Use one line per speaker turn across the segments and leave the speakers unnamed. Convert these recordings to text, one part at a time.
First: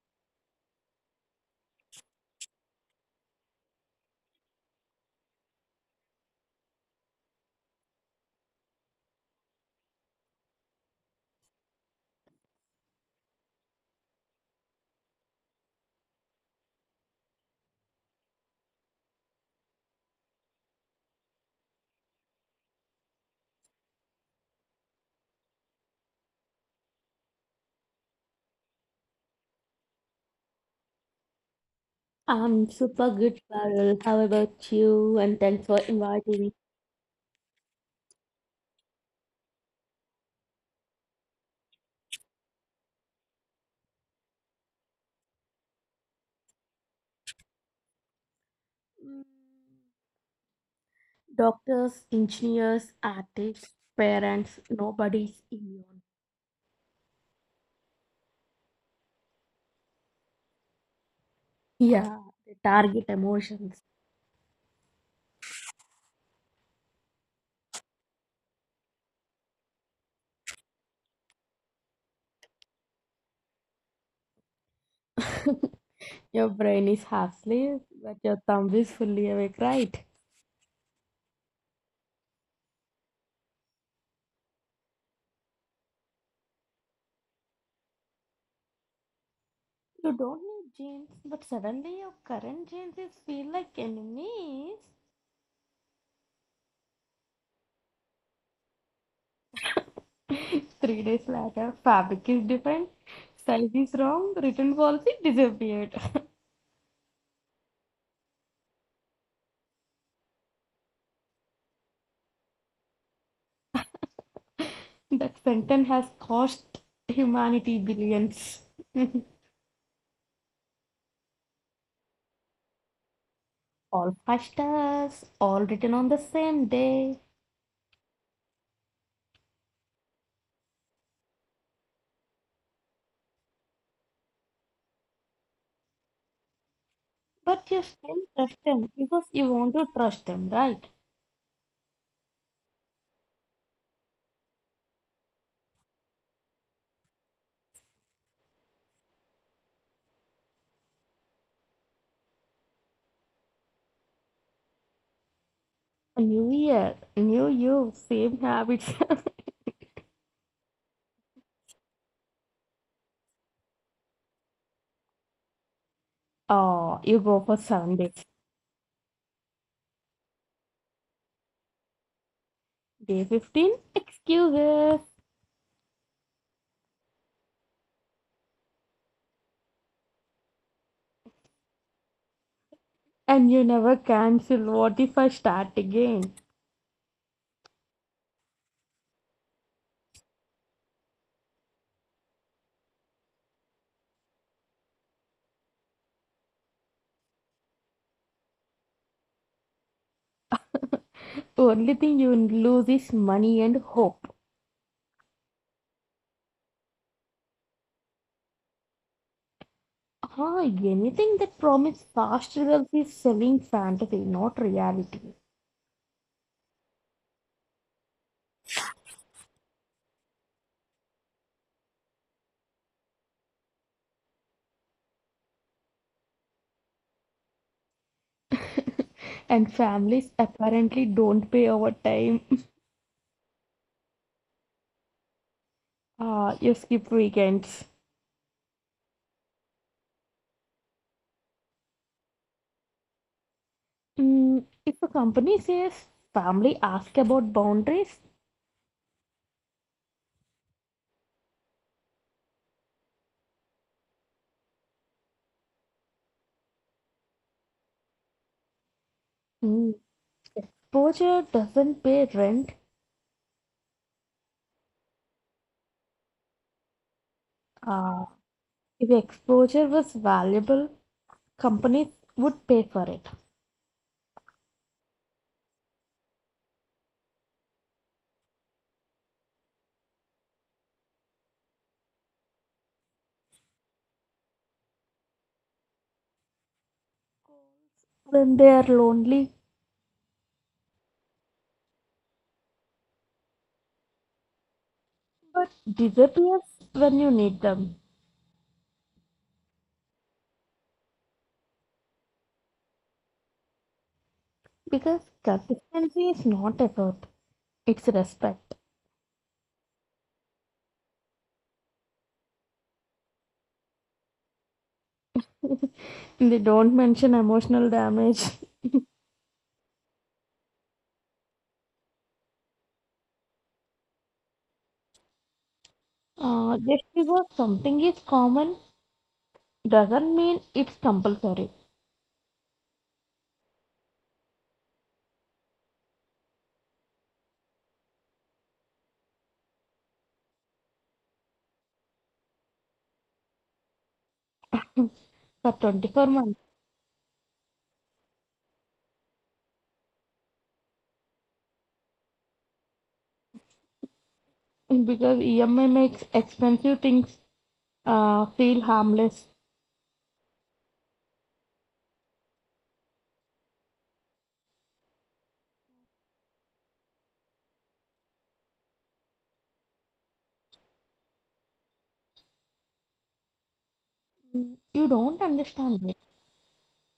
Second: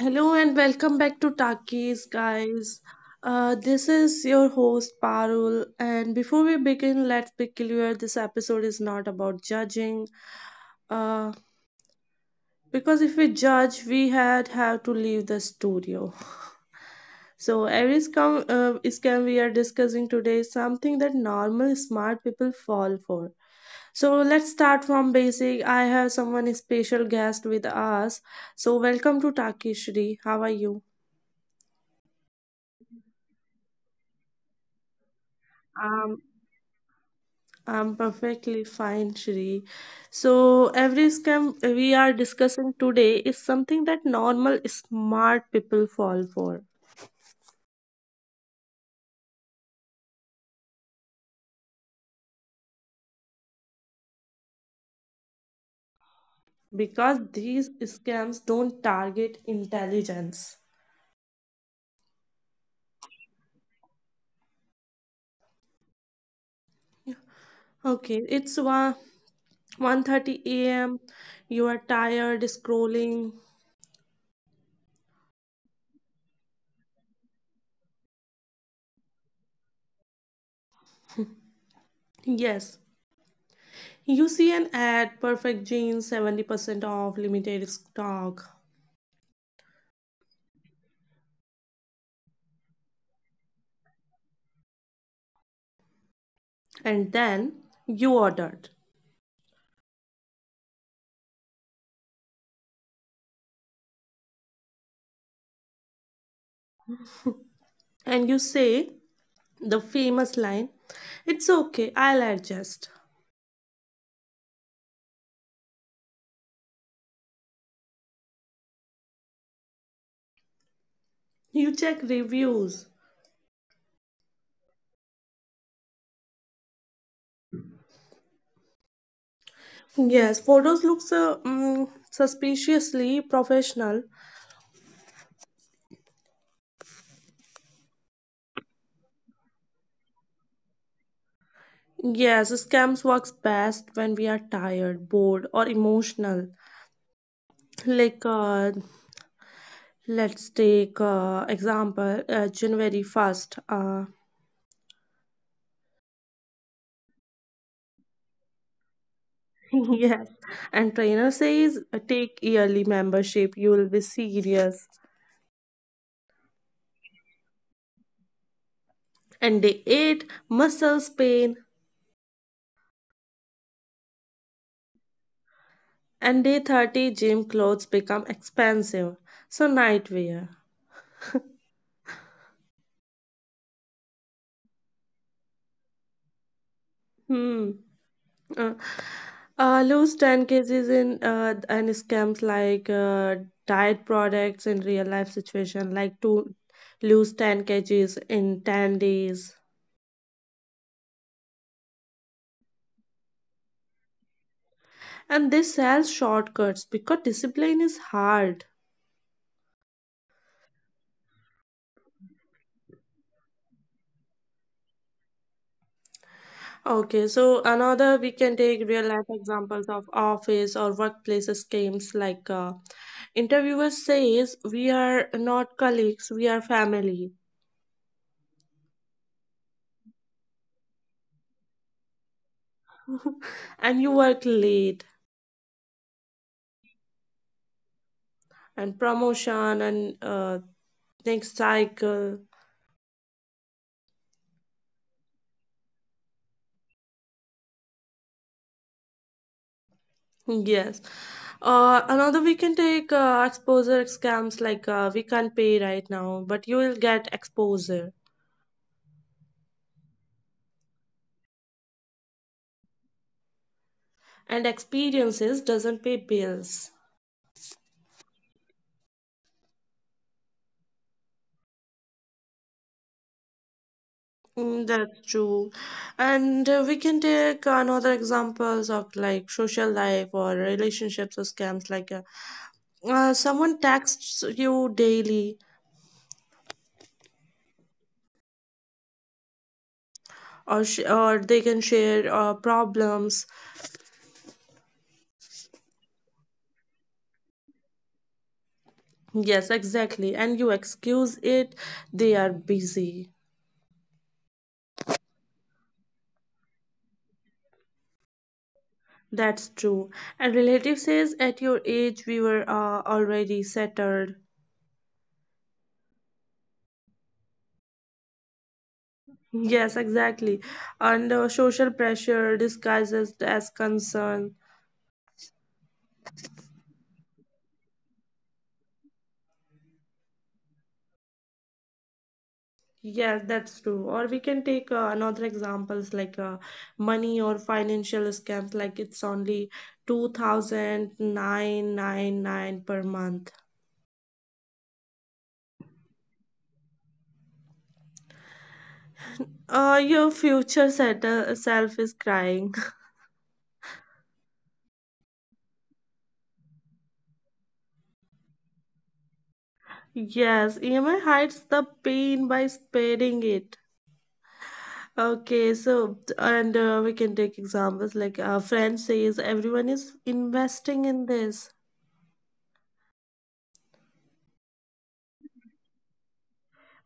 Hello and welcome back to Takis, guys. This is your host Parul, and before we begin, let's be clear: this episode is not about judging, uh, because if we judge, we had have to leave the studio. So every scam we are discussing today is something that normal smart people fall for. So let's start from basic. I have someone special guest with us. So welcome to Takis, Shri. How are you?
I'm super good, Carol. How about you? And thanks for
Um.
inviting me.
I'm perfectly fine, Shri. So, every scam we are discussing today is something that normal smart people fall for
Mm, Doctors, engineers, artists, parents, nobody's immune.
because these scams don't target intelligence.
Yeah. Yeah, they target emotions.
Okay, it's 1 1:30 a.m. You are tired scrolling.
Your brain is half asleep, but your thumb is fully awake, right?
Yes. You see an ad, perfect jeans, 70% off, limited stock,
You don't need genes, but suddenly your current genes is feel like enemies.
and then you ordered.
3 days later, fabric is different, size is wrong, written policy disappeared.
And you say the famous line, it's okay, I'll adjust.
That sentence has cost humanity billions.
You check reviews.
All five stars, all written on the same day.
Yes, photos looks suspiciously professional.
But you still trust them because you want to trust them, right?
Yes, scams works best when we are tired, bored, or emotional. Like, uh, let's take example January first.
A new year, new you, same habits.
Yes, and trainer says take yearly membership. You will be serious.
Oh, you go for 7 days.
And day 8, muscles pain.
Day 15, excuses.
And day 30, gym clothes become expensive. So, nightwear.
And you never cancel. What if I start again?
Hmm. Uh, lose 10 kgs in and scams like diet products in real life situation, like to lose 10 kgs in 10 days.
Only thing you lose is money and hope.
And they sell shortcuts because discipline is hard.
Ah, anything that promises fast results is selling fantasy, not reality.
Okay, so another we can take real life examples of office or workplace schemes like interviewer says we are not colleagues, we are family,
And families apparently don't pay overtime.
and you work late
Ah, you skip weekends.
and promotion and next cycle.
If a company says family ask about boundaries,
Yes. Another we can take exposure scams like we can't pay right now, but you will get exposure
mm, exposure doesn't pay rent.
and experiences doesn't pay bills.
Ah, if exposure was valuable, companies would pay for it
That's true. And we can take another examples of like social life or relationships or scams like someone texts you daily
when they are lonely,
or they can share problems.
but disappears when you need them.
Yes, exactly. And you excuse it, they are busy.
Because consistency is not effort, it's respect.
That's true. And relative says at your age we were already settled.
They don't mention emotional damage.
Yes, exactly. And social pressure disguises as concern.
Just because something is common doesn't mean it's compulsory
Yes, that's true. Or we can take another examples like money or financial scams, like it's only two thousand nine nine nine per month.
for 24 months.
Your future self is crying.
Because EMI makes expensive things feel harmless.
Yes, EMI hides the pain by spreading it. Okay, so and we can take examples like a friend says everyone is investing in this,
You don't understand it.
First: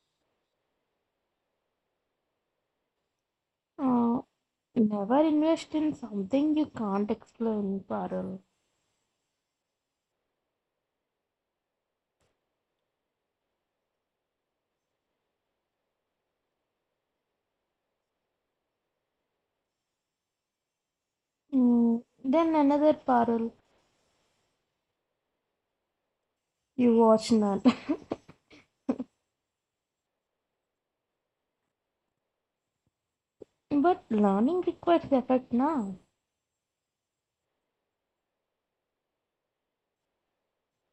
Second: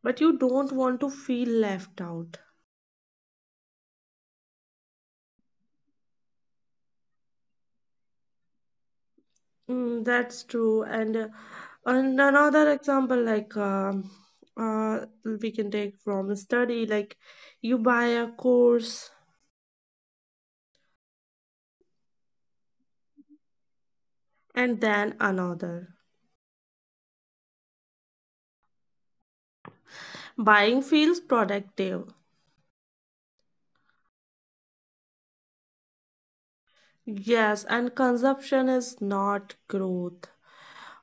but you don't want to feel left out.
Uh, Never invest in something you can't explain, Parul.
That's true. And another example, like uh, we can take from a study, like you buy a course
Then another Parul,
and then another.
you watch none.
Buying feels productive.
But learning requires effort now.
Yes, and consumption is not growth.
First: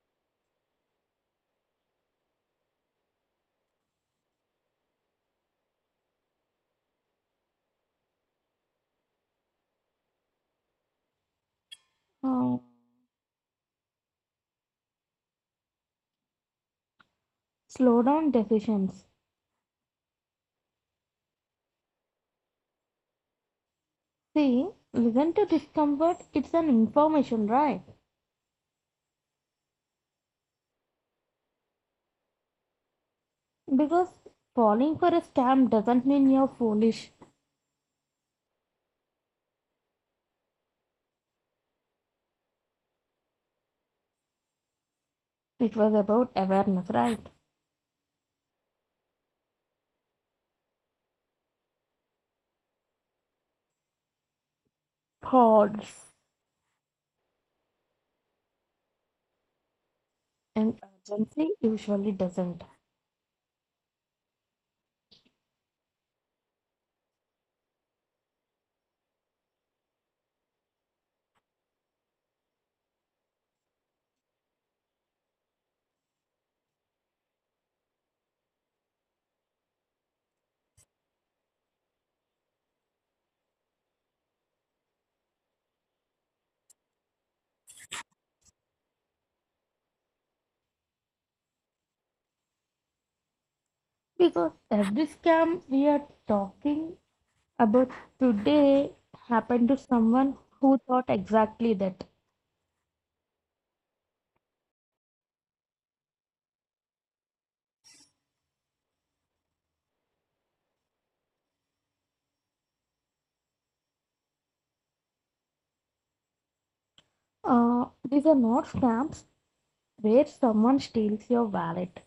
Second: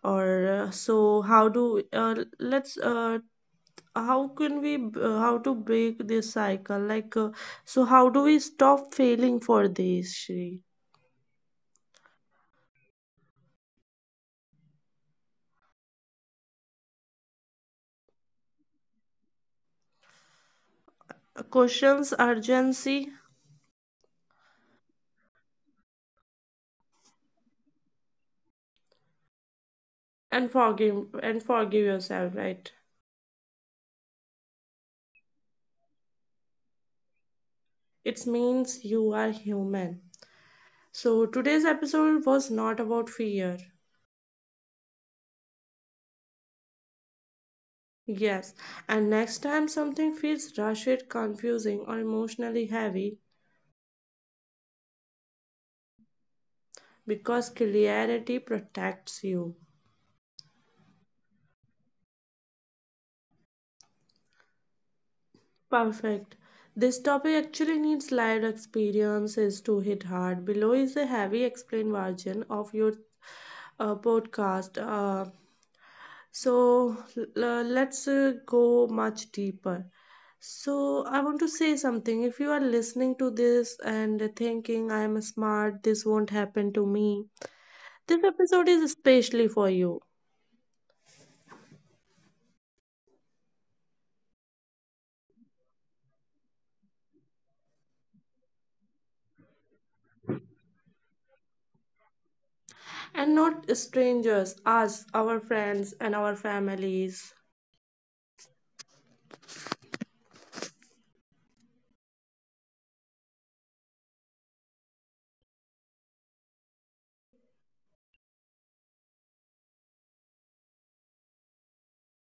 Or so, how do let's how can we b- how to break this cycle? So how do we stop failing for this, Shri?
Uh, Slow down decisions.
Questions urgency
See, listen to discomfort, it's an information, right?
and forgive yourself, right?
Because falling for a scam doesn't mean you're foolish.
It means you are human. So today's episode was not about fear.
It was about awareness, right?
Yes, and next time something feels rushed, confusing, or emotionally heavy,
Pause.
because clarity protects you.
And urgency usually doesn't.
Perfect. This topic actually needs live experiences to hit hard. Below is a heavy explained version of your podcast. So let's go much deeper. So I want to say something. If you are listening to this and thinking I am smart, this won't happen to me. This episode is especially for you,
Because every scam we are talking about today happened to someone who thought exactly that.
and not strangers, us, our friends and our families.
These are not scams where someone steals your wallet.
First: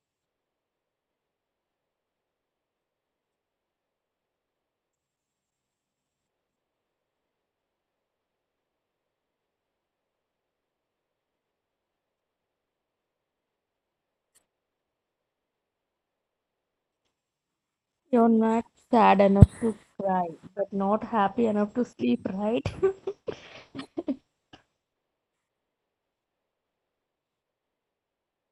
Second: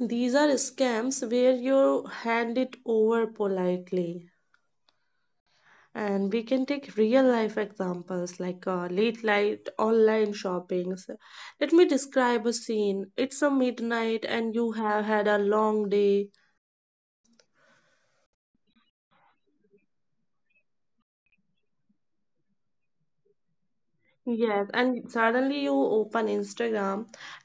These are scams where you hand it over politely. And we can take real life examples like late night online shoppings. Let me describe a scene: it's a midnight and you have had a long day.
You're not sad enough to cry, but not happy enough to sleep, right?
Yes, and suddenly you open Instagram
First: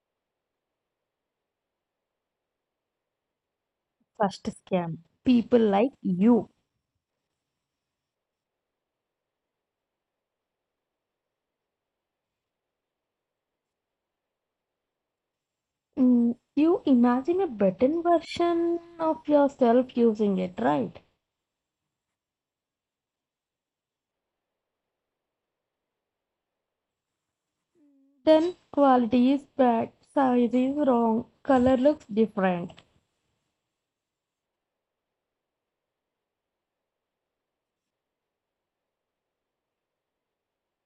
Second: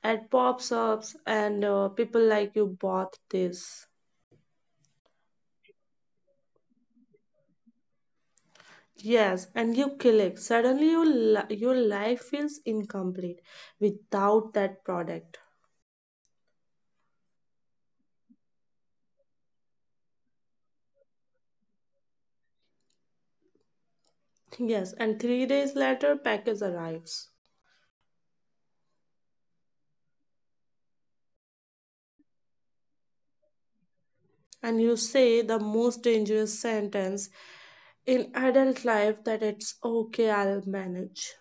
and pops up and people like you bought this.
First scam. People like you.
Yes, and you click. Suddenly your your life feels incomplete without that product.
You imagine a better version of yourself using it, right?
Yes, and 3 days later package arrives
Then quality is bad, size is wrong, color looks different.
and you say the most dangerous sentence in adult life, that it's okay, I'll manage.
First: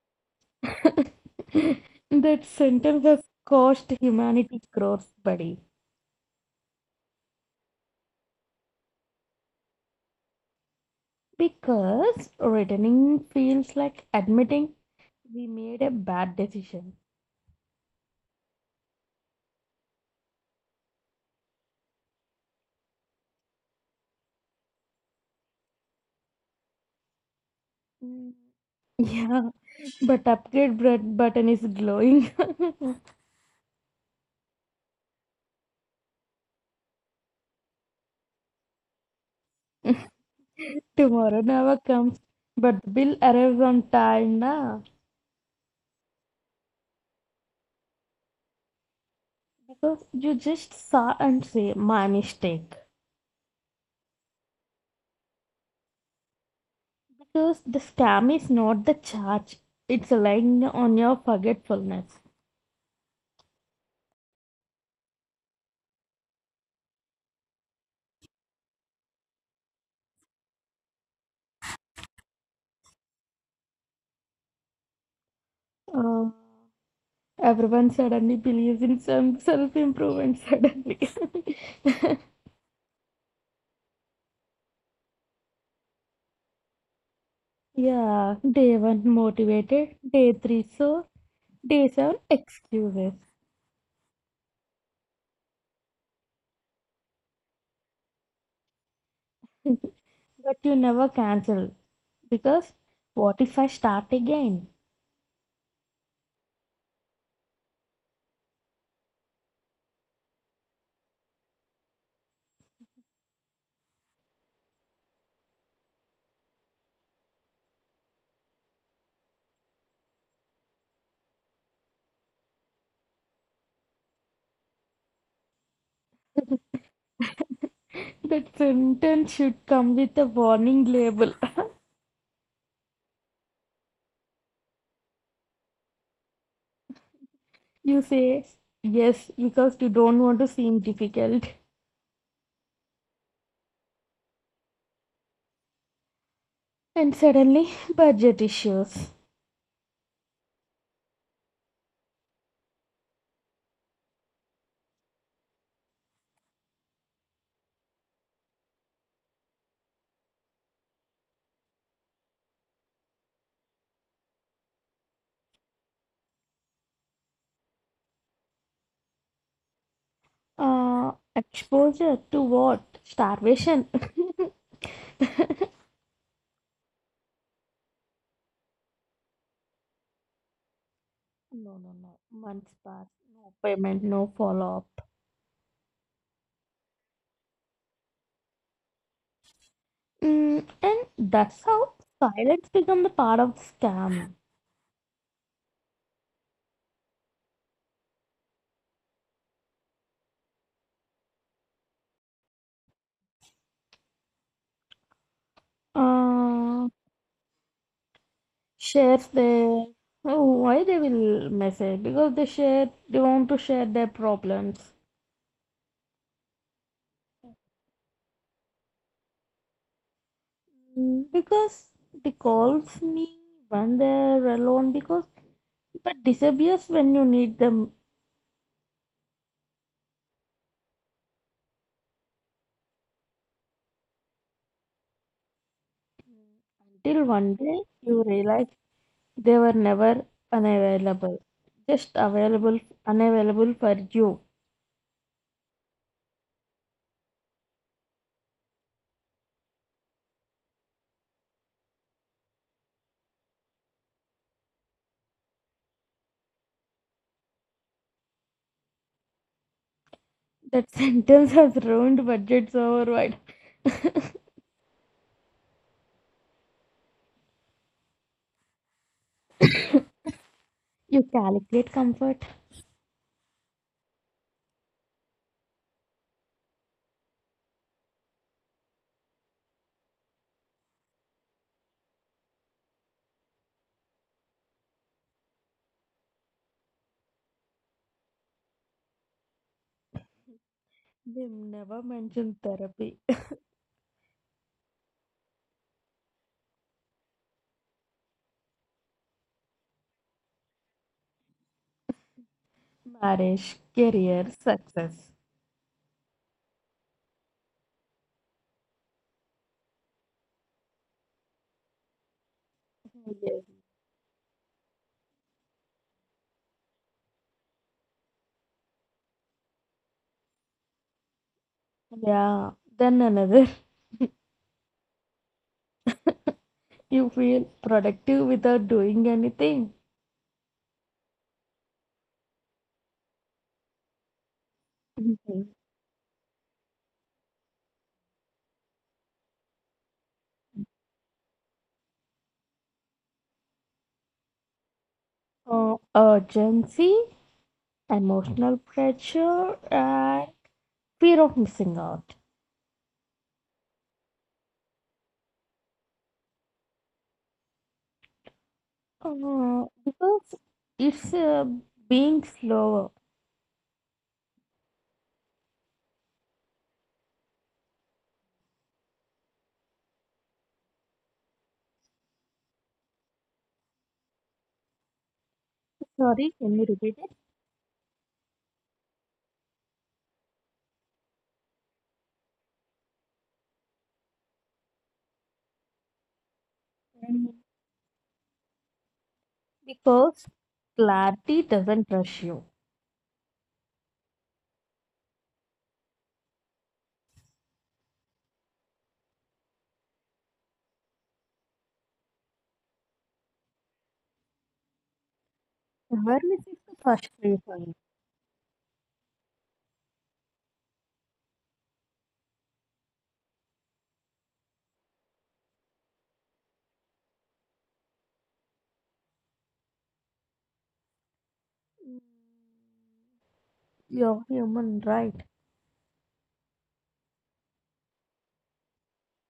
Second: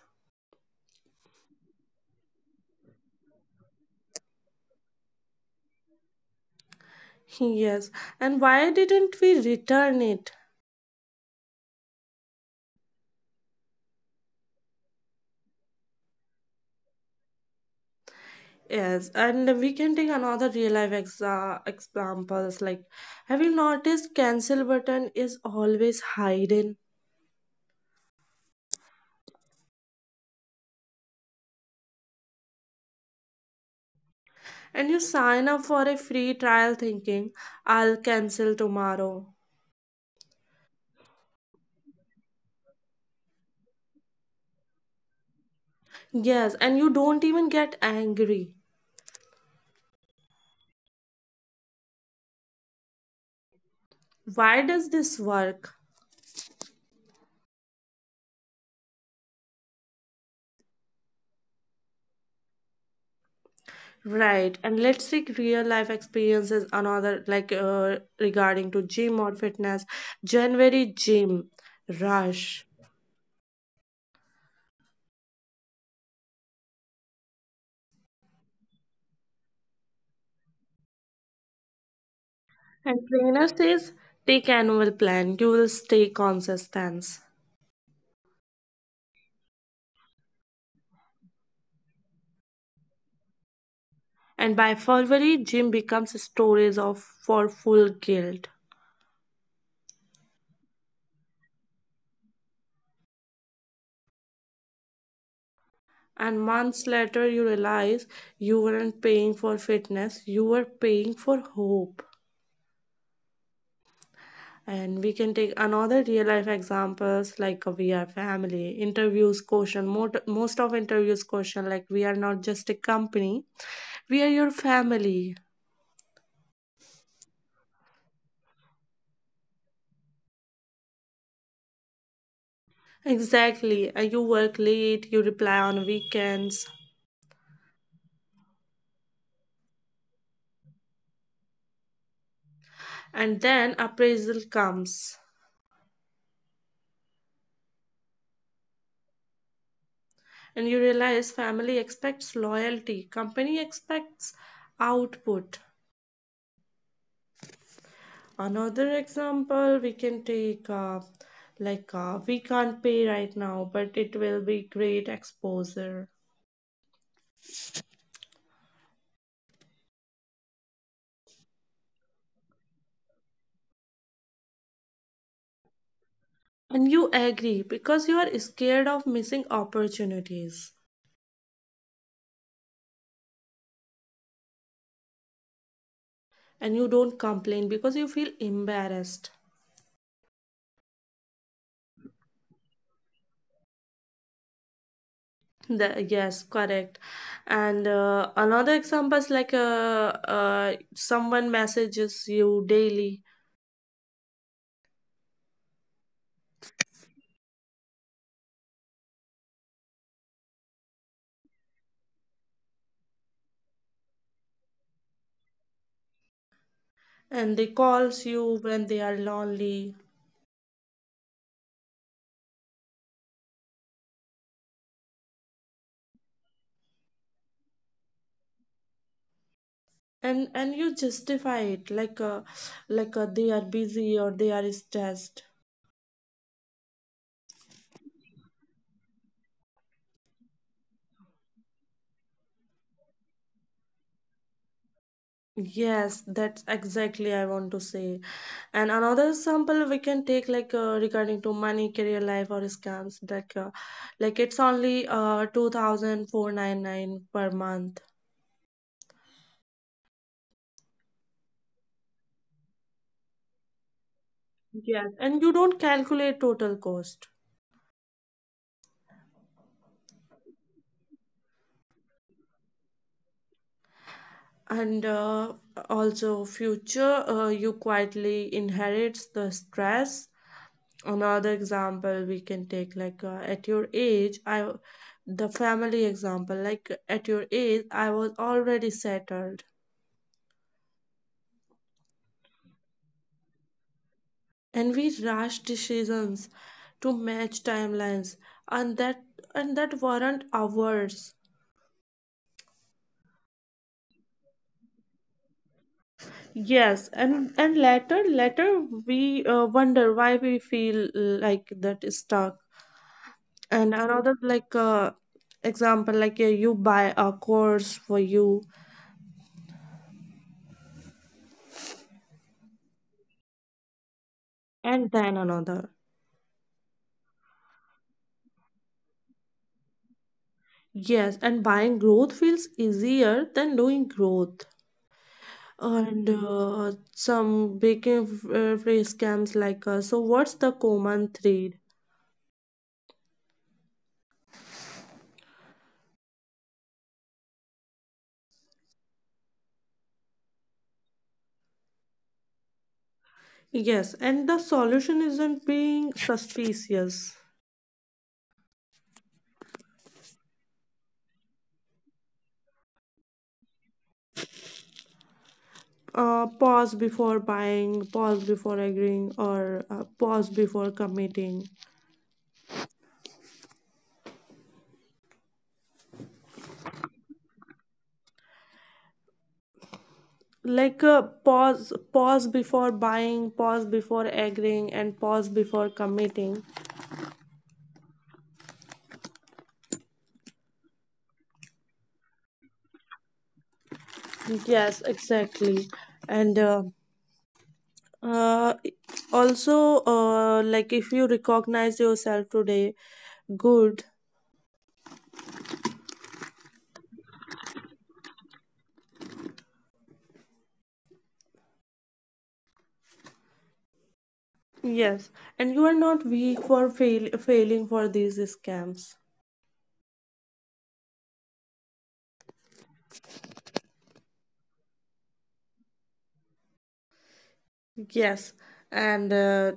That sentence has cost humanity crores, buddy.
Yes, and why didn't we return it?
Because returning feels like admitting we made a bad decision.
Yes, and we can take another real life examples like, have you noticed cancel button is always hidden,
Mm. Yeah, but upgrade button is glowing.
and you sign up for a free trial thinking I'll cancel tomorrow.
Tomorrow never comes, but the bill arrives on time na.
Yes, and you don't even get angry.
Because you just saw and say my mistake.
Why does this work?
Because the scam is not the charge, it's lying on your forgetfulness.
Right, and let's take real life experiences another like regarding to gym or fitness. January gym rush,
Uh, Everyone suddenly believes in some self-improvement suddenly.
and trainer says take annual plan. You will stay consistent.
Yeah, day one motivated, day three so, day seven excuses.
And by February, gym becomes stories of for full guilt.
But you never cancel. Because what if I start again?
And months later, you realize you weren't paying for fitness; you were paying for hope. And we can take another real life examples like we are family interviews question. Most of interviews question like, we are not just a company, we are your family.
That sentence should come with a warning label.
Exactly. And you work late, you reply on weekends,
You say yes because you don't want to seem difficult.
and then appraisal comes.
And suddenly, budget issues.
And you realize family expects loyalty, company expects output. Another example we can take, like, we can't pay right now, but it will be great exposure.
Exposure to what? Starvation.
And you agree because you are scared of missing opportunities,
No, no, no. Months pass, no payment, no follow-up.
and you don't complain because you feel embarrassed.
And that's how silence become the part of the scam.
The, yes, correct. And another example is like, someone messages you daily
Uh, Share their, oh, why they will message, because they want to share their problems.
and they calls you when they are lonely,
Because they calls me when they're alone, because but disappears when you need them,
and you justify it like, they are busy or they are stressed.
till one day you realize they were never unavailable, just available unavailable for you.
Yes, that's exactly I want to say. And another example we can take like regarding to money career life or scams like like it's only two thousand four nine nine per month.
That sentence has ruined budgets override.
Yes, and you don't calculate total cost,
You calculate comfort.
and also future you quietly inherits the stress. Another example we can take like at your age I the family example like at your age I was already settled.
They never mention therapy.
And we rushed decisions to match timelines, and that and that weren't ours.
Marriage, career, success.
Yes, and later we wonder why we feel like that is stuck. And
Yes.
another example like you buy a course for you
Yeah. Then another,
and then another.
you feel productive without doing anything.
Yes, and buying growth feels easier than doing growth.
Mhm.
And some baking free scams like, so, what's the common thread?
Urgency, emotional pressure, and fear of missing out.
Yes, and the solution isn't being suspicious.
Because it's being slower.
Pause before buying, pause before agreeing, or pause before committing.
Sorry, can you repeat it?
Pause, pause before buying, pause before agreeing, and pause before committing.
Mhm. Because clarity doesn't rush you.
Yes, exactly. And uh, Uh, also, uh, if you recognize yourself today, good.
Awareness is the first reason.
Yes, and you are not weak for failing for these scams.
You're human, right?
Yes, and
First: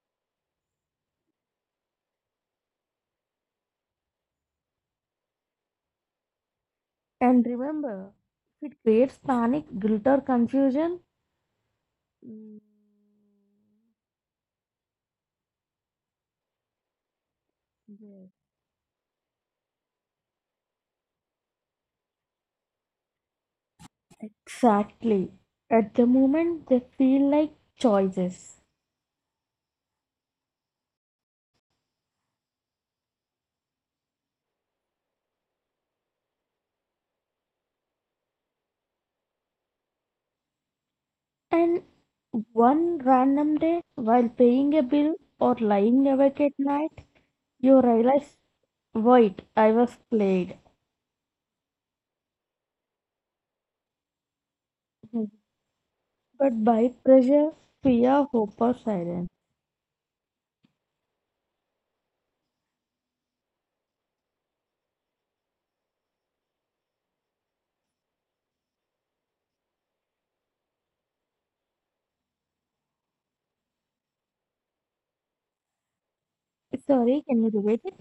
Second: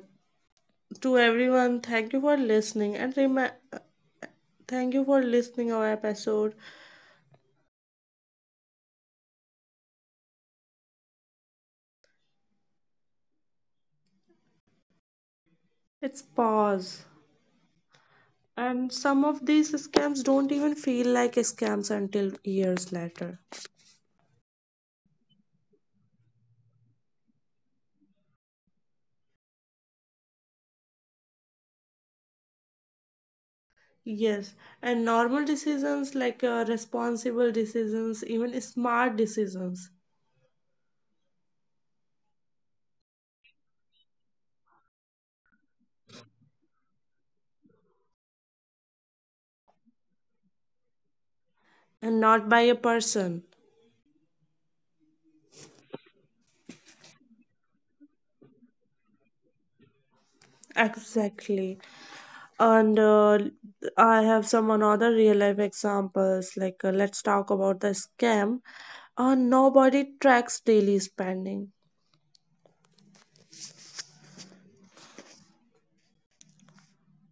to everyone, thank you for listening, and thank you for listening our episode.
And remember, if it creates panic, guilt, or confusion, mm,
It's pause,
yes.
and some of these scams don't even feel like scams until years later.
Exactly. At the moment, they feel like choices.
Yes, and normal decisions like responsible decisions, even smart decisions,
And one random day, while paying a bill or lying awake at night, you realize, wait, I was played.
and not by a person.
Mhm. But by pressure, fear, hope, or silence.
Exactly. And I have some another real life examples like, let's talk about the scam. Nobody tracks daily spending.
Sorry, can you repeat it?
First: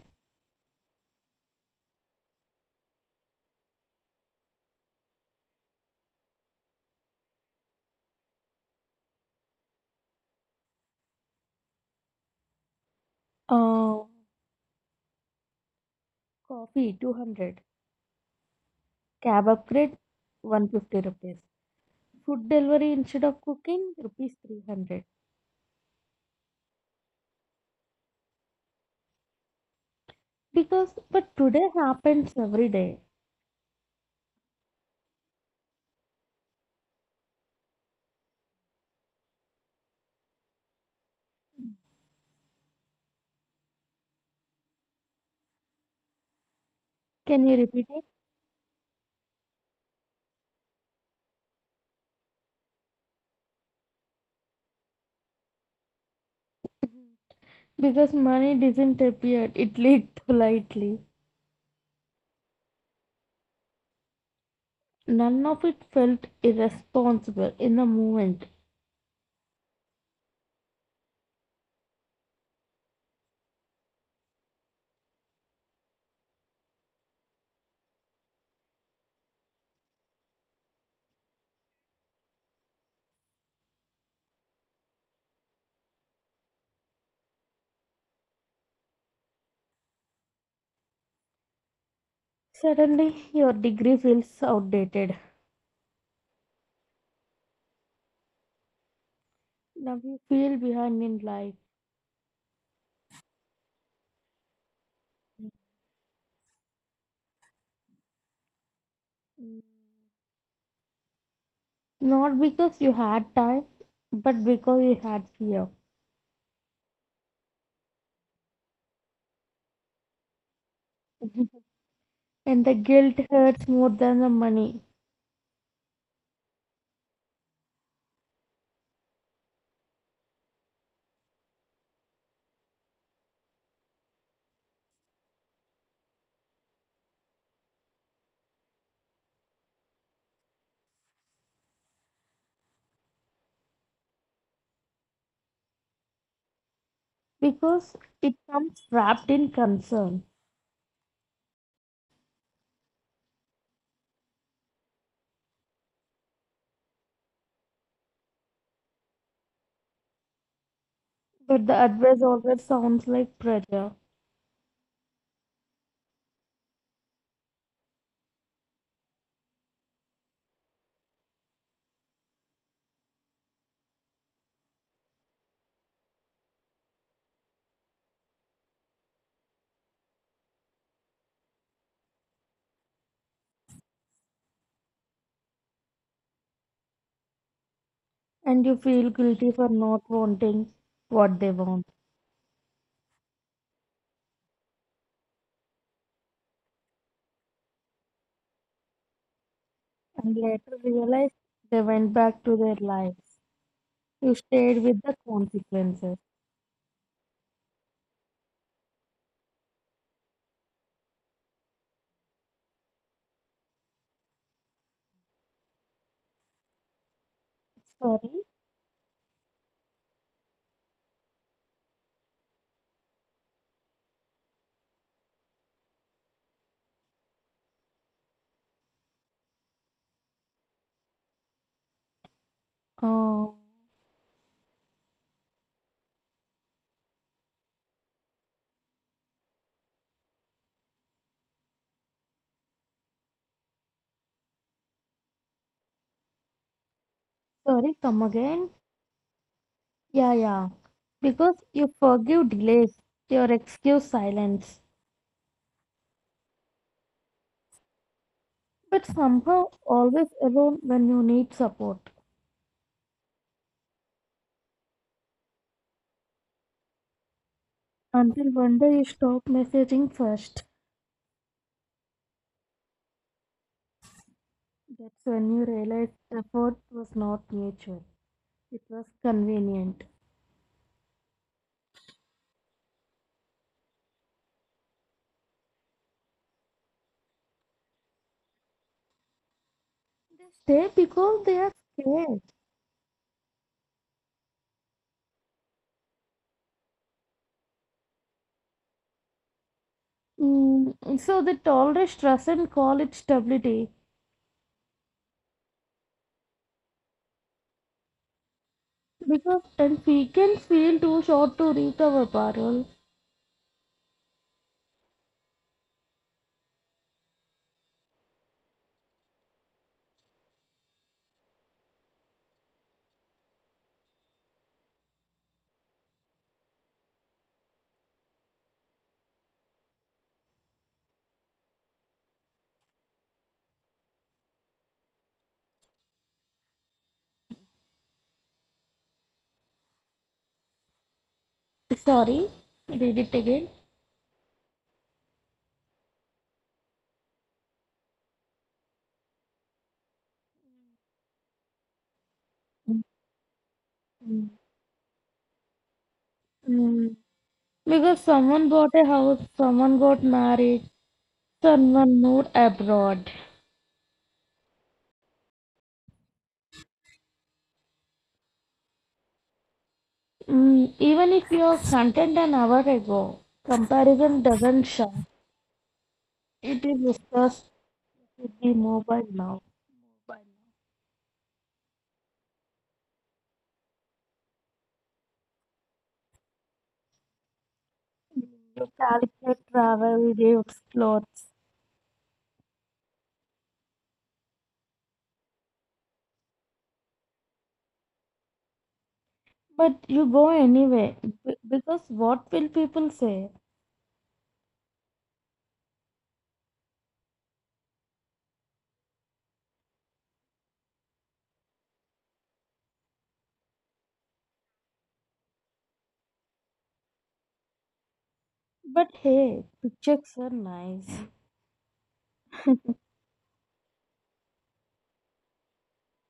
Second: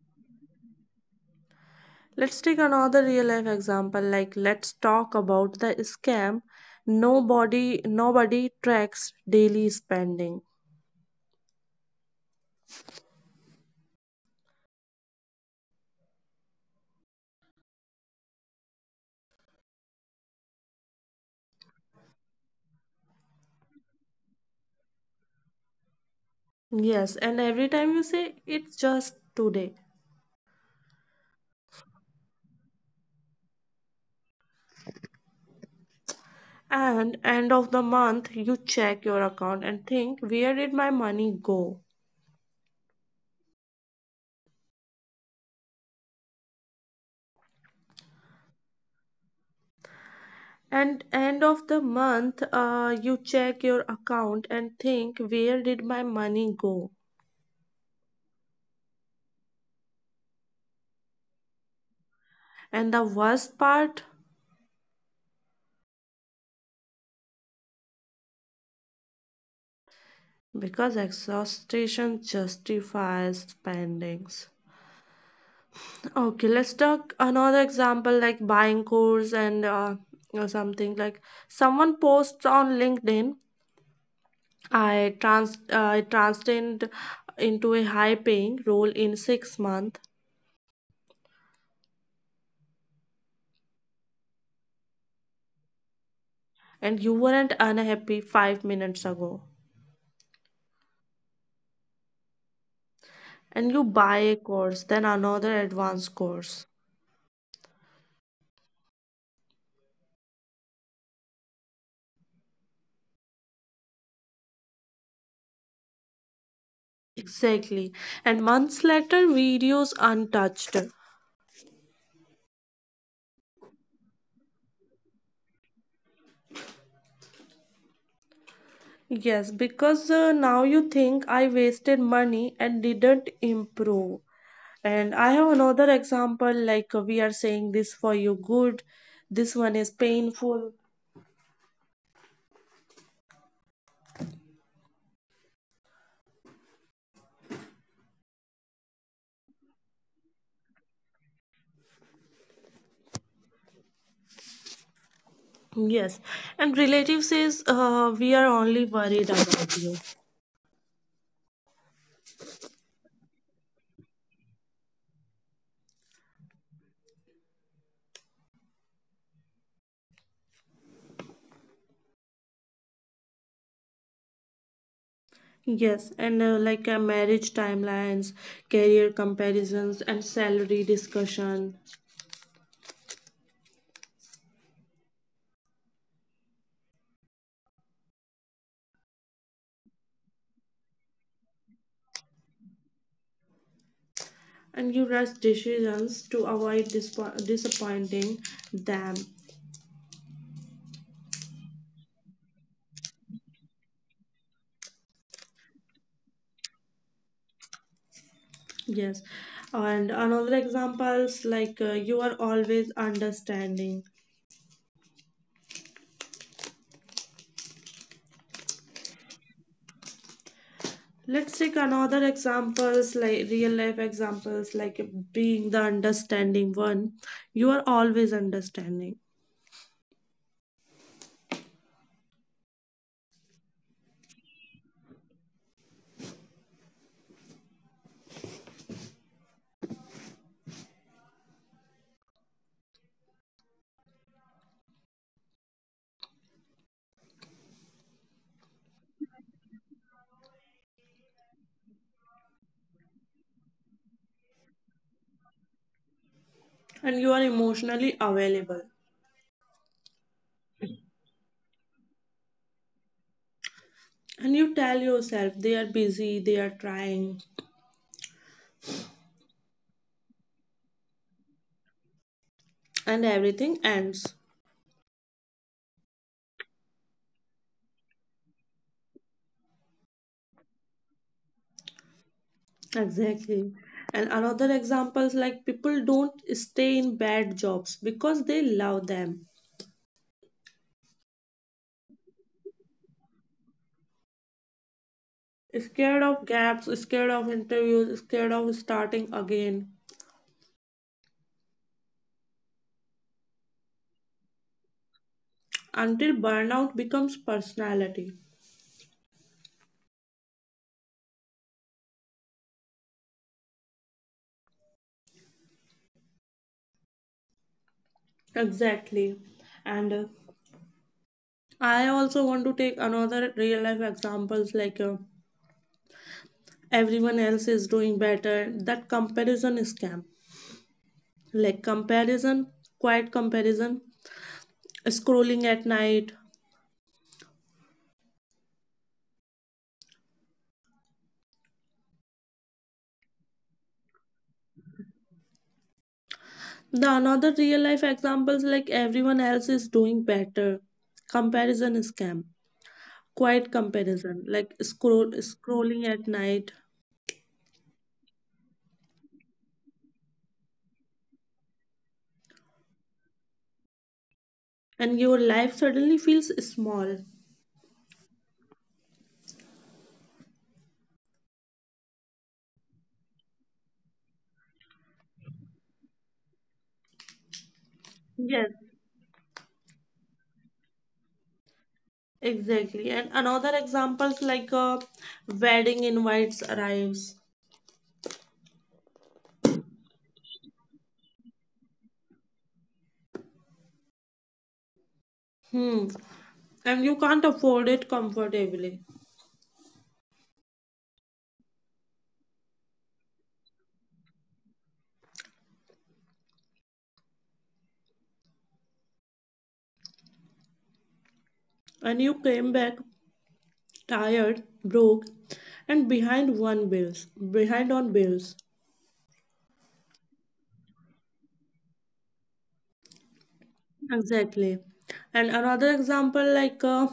Let's take another real life example, like let's talk about the scam. Nobody tracks daily spending.
Uh, Coffee 200, cab upgrade 150 rupees, food delivery instead of cooking rupees 300.
Yes, and every time you say it's just today.
Because, but today happens every day.
And end of the month you check your account and think, where did my money go?
Can you repeat it?
And end of the month you check your account and think, where did my money go?
Because money didn't appear, it leaked politely.
And the worst part,
None of it felt irresponsible in the moment.
because exhaustion justifies spendings. Okay, let's talk another example like buying course, and or something like, someone posts on LinkedIn, I transitioned into a high paying role in 6 months,
Suddenly, your degree feels outdated.
and you weren't unhappy 5 minutes ago.
Now you feel behind in life.
And you buy a course, then another advanced course.
Not because you had time, but because you had fear.
Exactly. And months later, videos untouched.
And the guilt hurts more than the money,
Yes, because now you think I wasted money and didn't improve. And I have another example like, we are saying this for you good, this one is painful.
because it comes wrapped in concern.
Yes, and relative says, we are only worried about you.
But the advice always sounds like pressure.
Yes, and like marriage timelines, career comparisons, and salary discussion,
And you feel guilty for not wanting what they want,
and you rush decisions to avoid disappointing them.
and later realize they went back to their lives. You stayed with the consequences.
Yes, and another examples like, you are always understanding.
Sorry,
Let's take another examples like real life examples like being the understanding one. You are always understanding,
uh, sorry, come again. Yeah, yeah, because you forgive delays, your excuse silence,
and you are emotionally available,
but somehow always alone when you need support.
and you tell yourself they are busy, they are trying,
Until one day you stop messaging first.
and everything ends.
That's when you realize effort was not mutual, it was convenient.
Exactly. And another examples like people don't stay in bad jobs because they love them,
They stay because they are scared.
scared of gaps, scared of interviews, scared of starting again
So they tolerate stress and call it stability.
until burnout becomes personality.
Because And we can feel too short to recover, Parul.
Exactly. And I also want to take another real life examples like, everyone else is doing better, that comparison scam, like comparison, quiet comparison, scrolling at night.
Sorry, read it again.
The another real life examples like everyone else is doing better, comparison scam, quiet comparison, like
Mm.
scrolling at night,
Mm. Because someone bought a house, someone got married, someone moved abroad.
and your life suddenly feels small.
Mm. Even if you are content an hour ago, comparison doesn't show. It is
Yes,
discussed with the mobile now.
exactly. And another examples like wedding invites arrives.
You calculate travel, dates, clothes,
Hmm. And you can't afford it comfortably.
but you go anyway because what will people say?
And you came back tired, broke, and behind on bills.
But hey, pictures are nice.
Exactly. And another example like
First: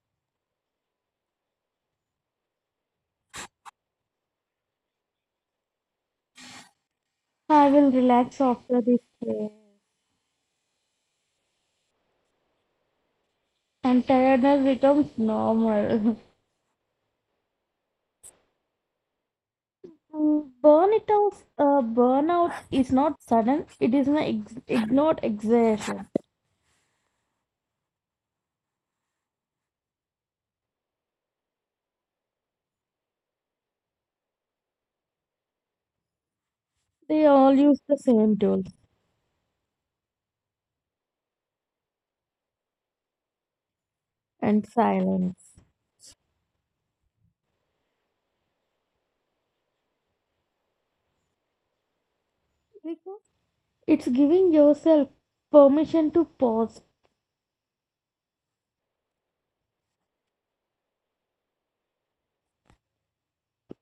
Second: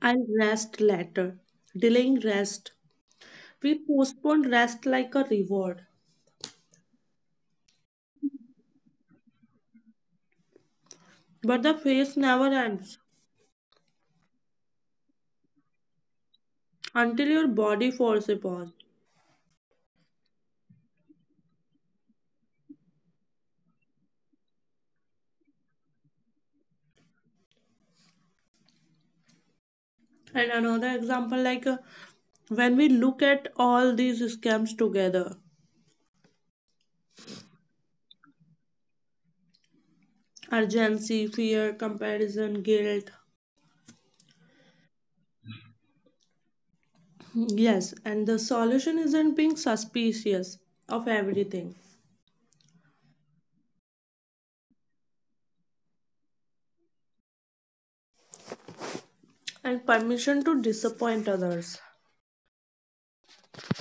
I'll rest later, delaying rest. We postpone rest like a reward,
I will relax after this day,
but the phase never ends
and tiredness becomes normal.
until your body falls upon.
Burnout is not sudden; it is an ignored exertion.
And another example like, when we look at all these scams together,
They all use the same tools
urgency, fear, comparison, guilt.
and silence,
Yes, and the solution isn't being suspicious of everything,
because it's giving yourself permission to pause.
and permission to disappoint others.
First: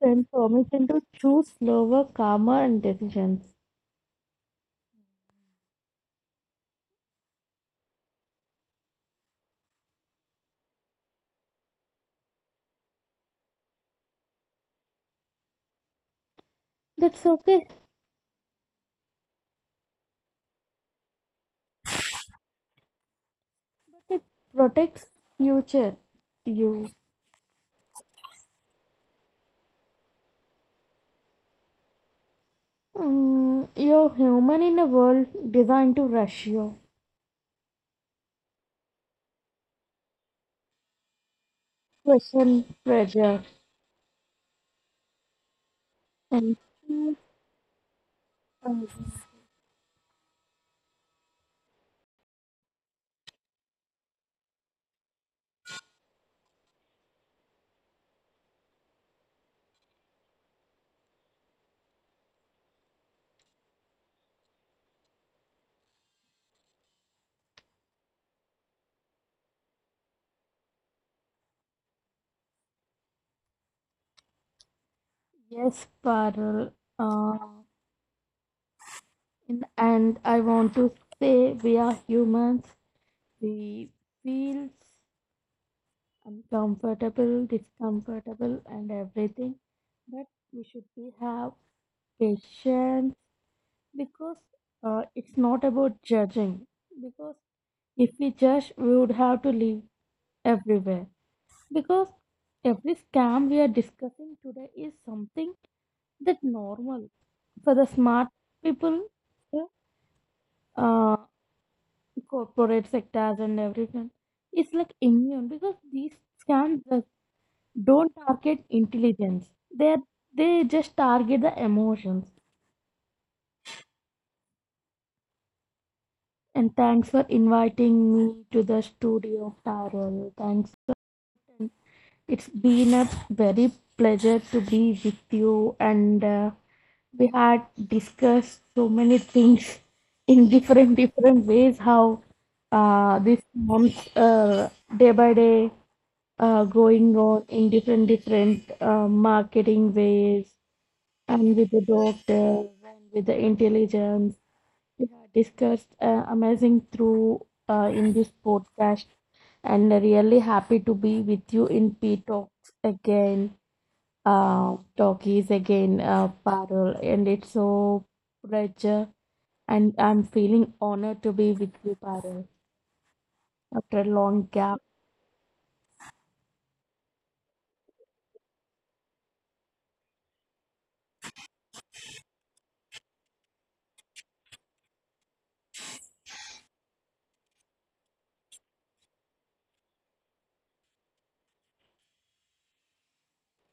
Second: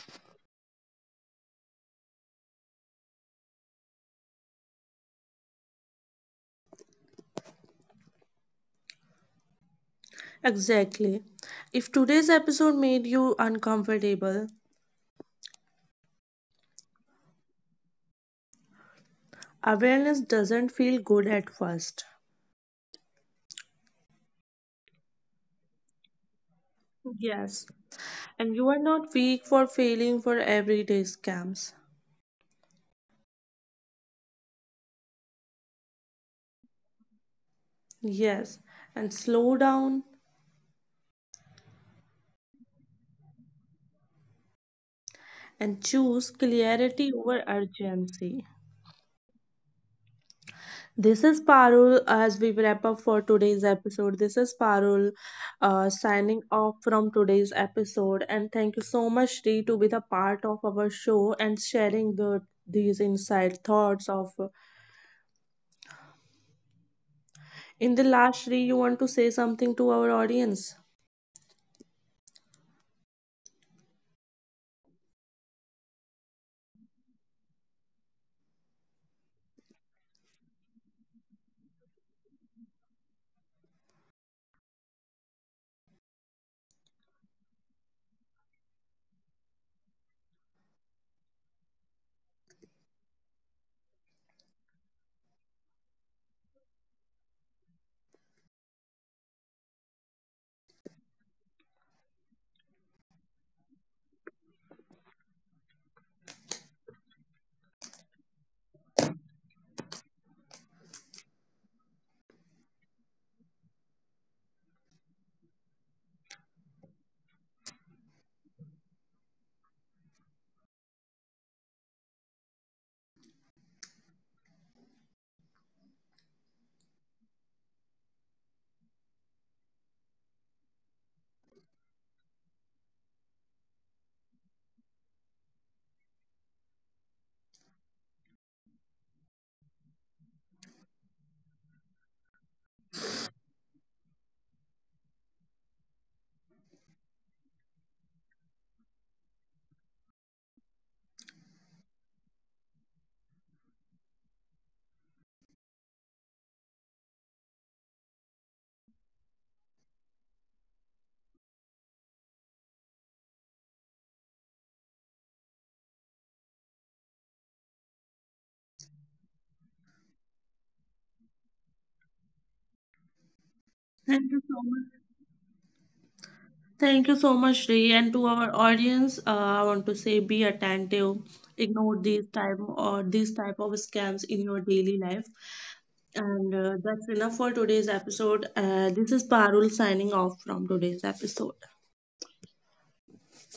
Transformation to choose slower, calmer, and decisions.
Exactly. If today's episode made you uncomfortable,
That's okay.
awareness doesn't feel good at first.
It protects future you.
Yes, and you are not weak for failing for everyday scams.
You're human in a world designed to rush you,
Yes, and slow down
question, pressure,
and
and
choose
choose
clarity over urgency.
us.
This is Parul, as we wrap up for today's episode. This is Parul, signing off from today's episode. And thank you so much, Sri, to be the part of our show and sharing the these inside thoughts of. In the last, Sri, you want to say something to our audience?
Yes, Parul. Uh, in the end, I want to say we are humans. We feel uncomfortable, discomfortable, and everything, but we should be have patience, because it's not about judging, because if we judge we would have to live everywhere, because every scam we are discussing today is something that normal for the smart people, yeah, uh, corporate sectors and everything. It's like immune, because these scams just don't target intelligence. They they just target the emotions. And thanks for inviting me to the studio, Tarol. Thanks. It's been a very pleasure to be with you, and we had discussed so many things in different different ways. How this month, day by day, going on in different different marketing ways, and with the doctors and with the intelligence, we have discussed amazing through in this podcast, and really happy to be with you in Talkies again, Parul, and it's so pleasure, and I'm feeling honored to be with you, Parul, after a long
Thank you so
gap.
much. Thank you so much, Ray. And to our audience, I want to say, be attentive. Ignore these type or these type of scams in your daily life. And that's enough for today's episode. This is Parul signing off from today's episode.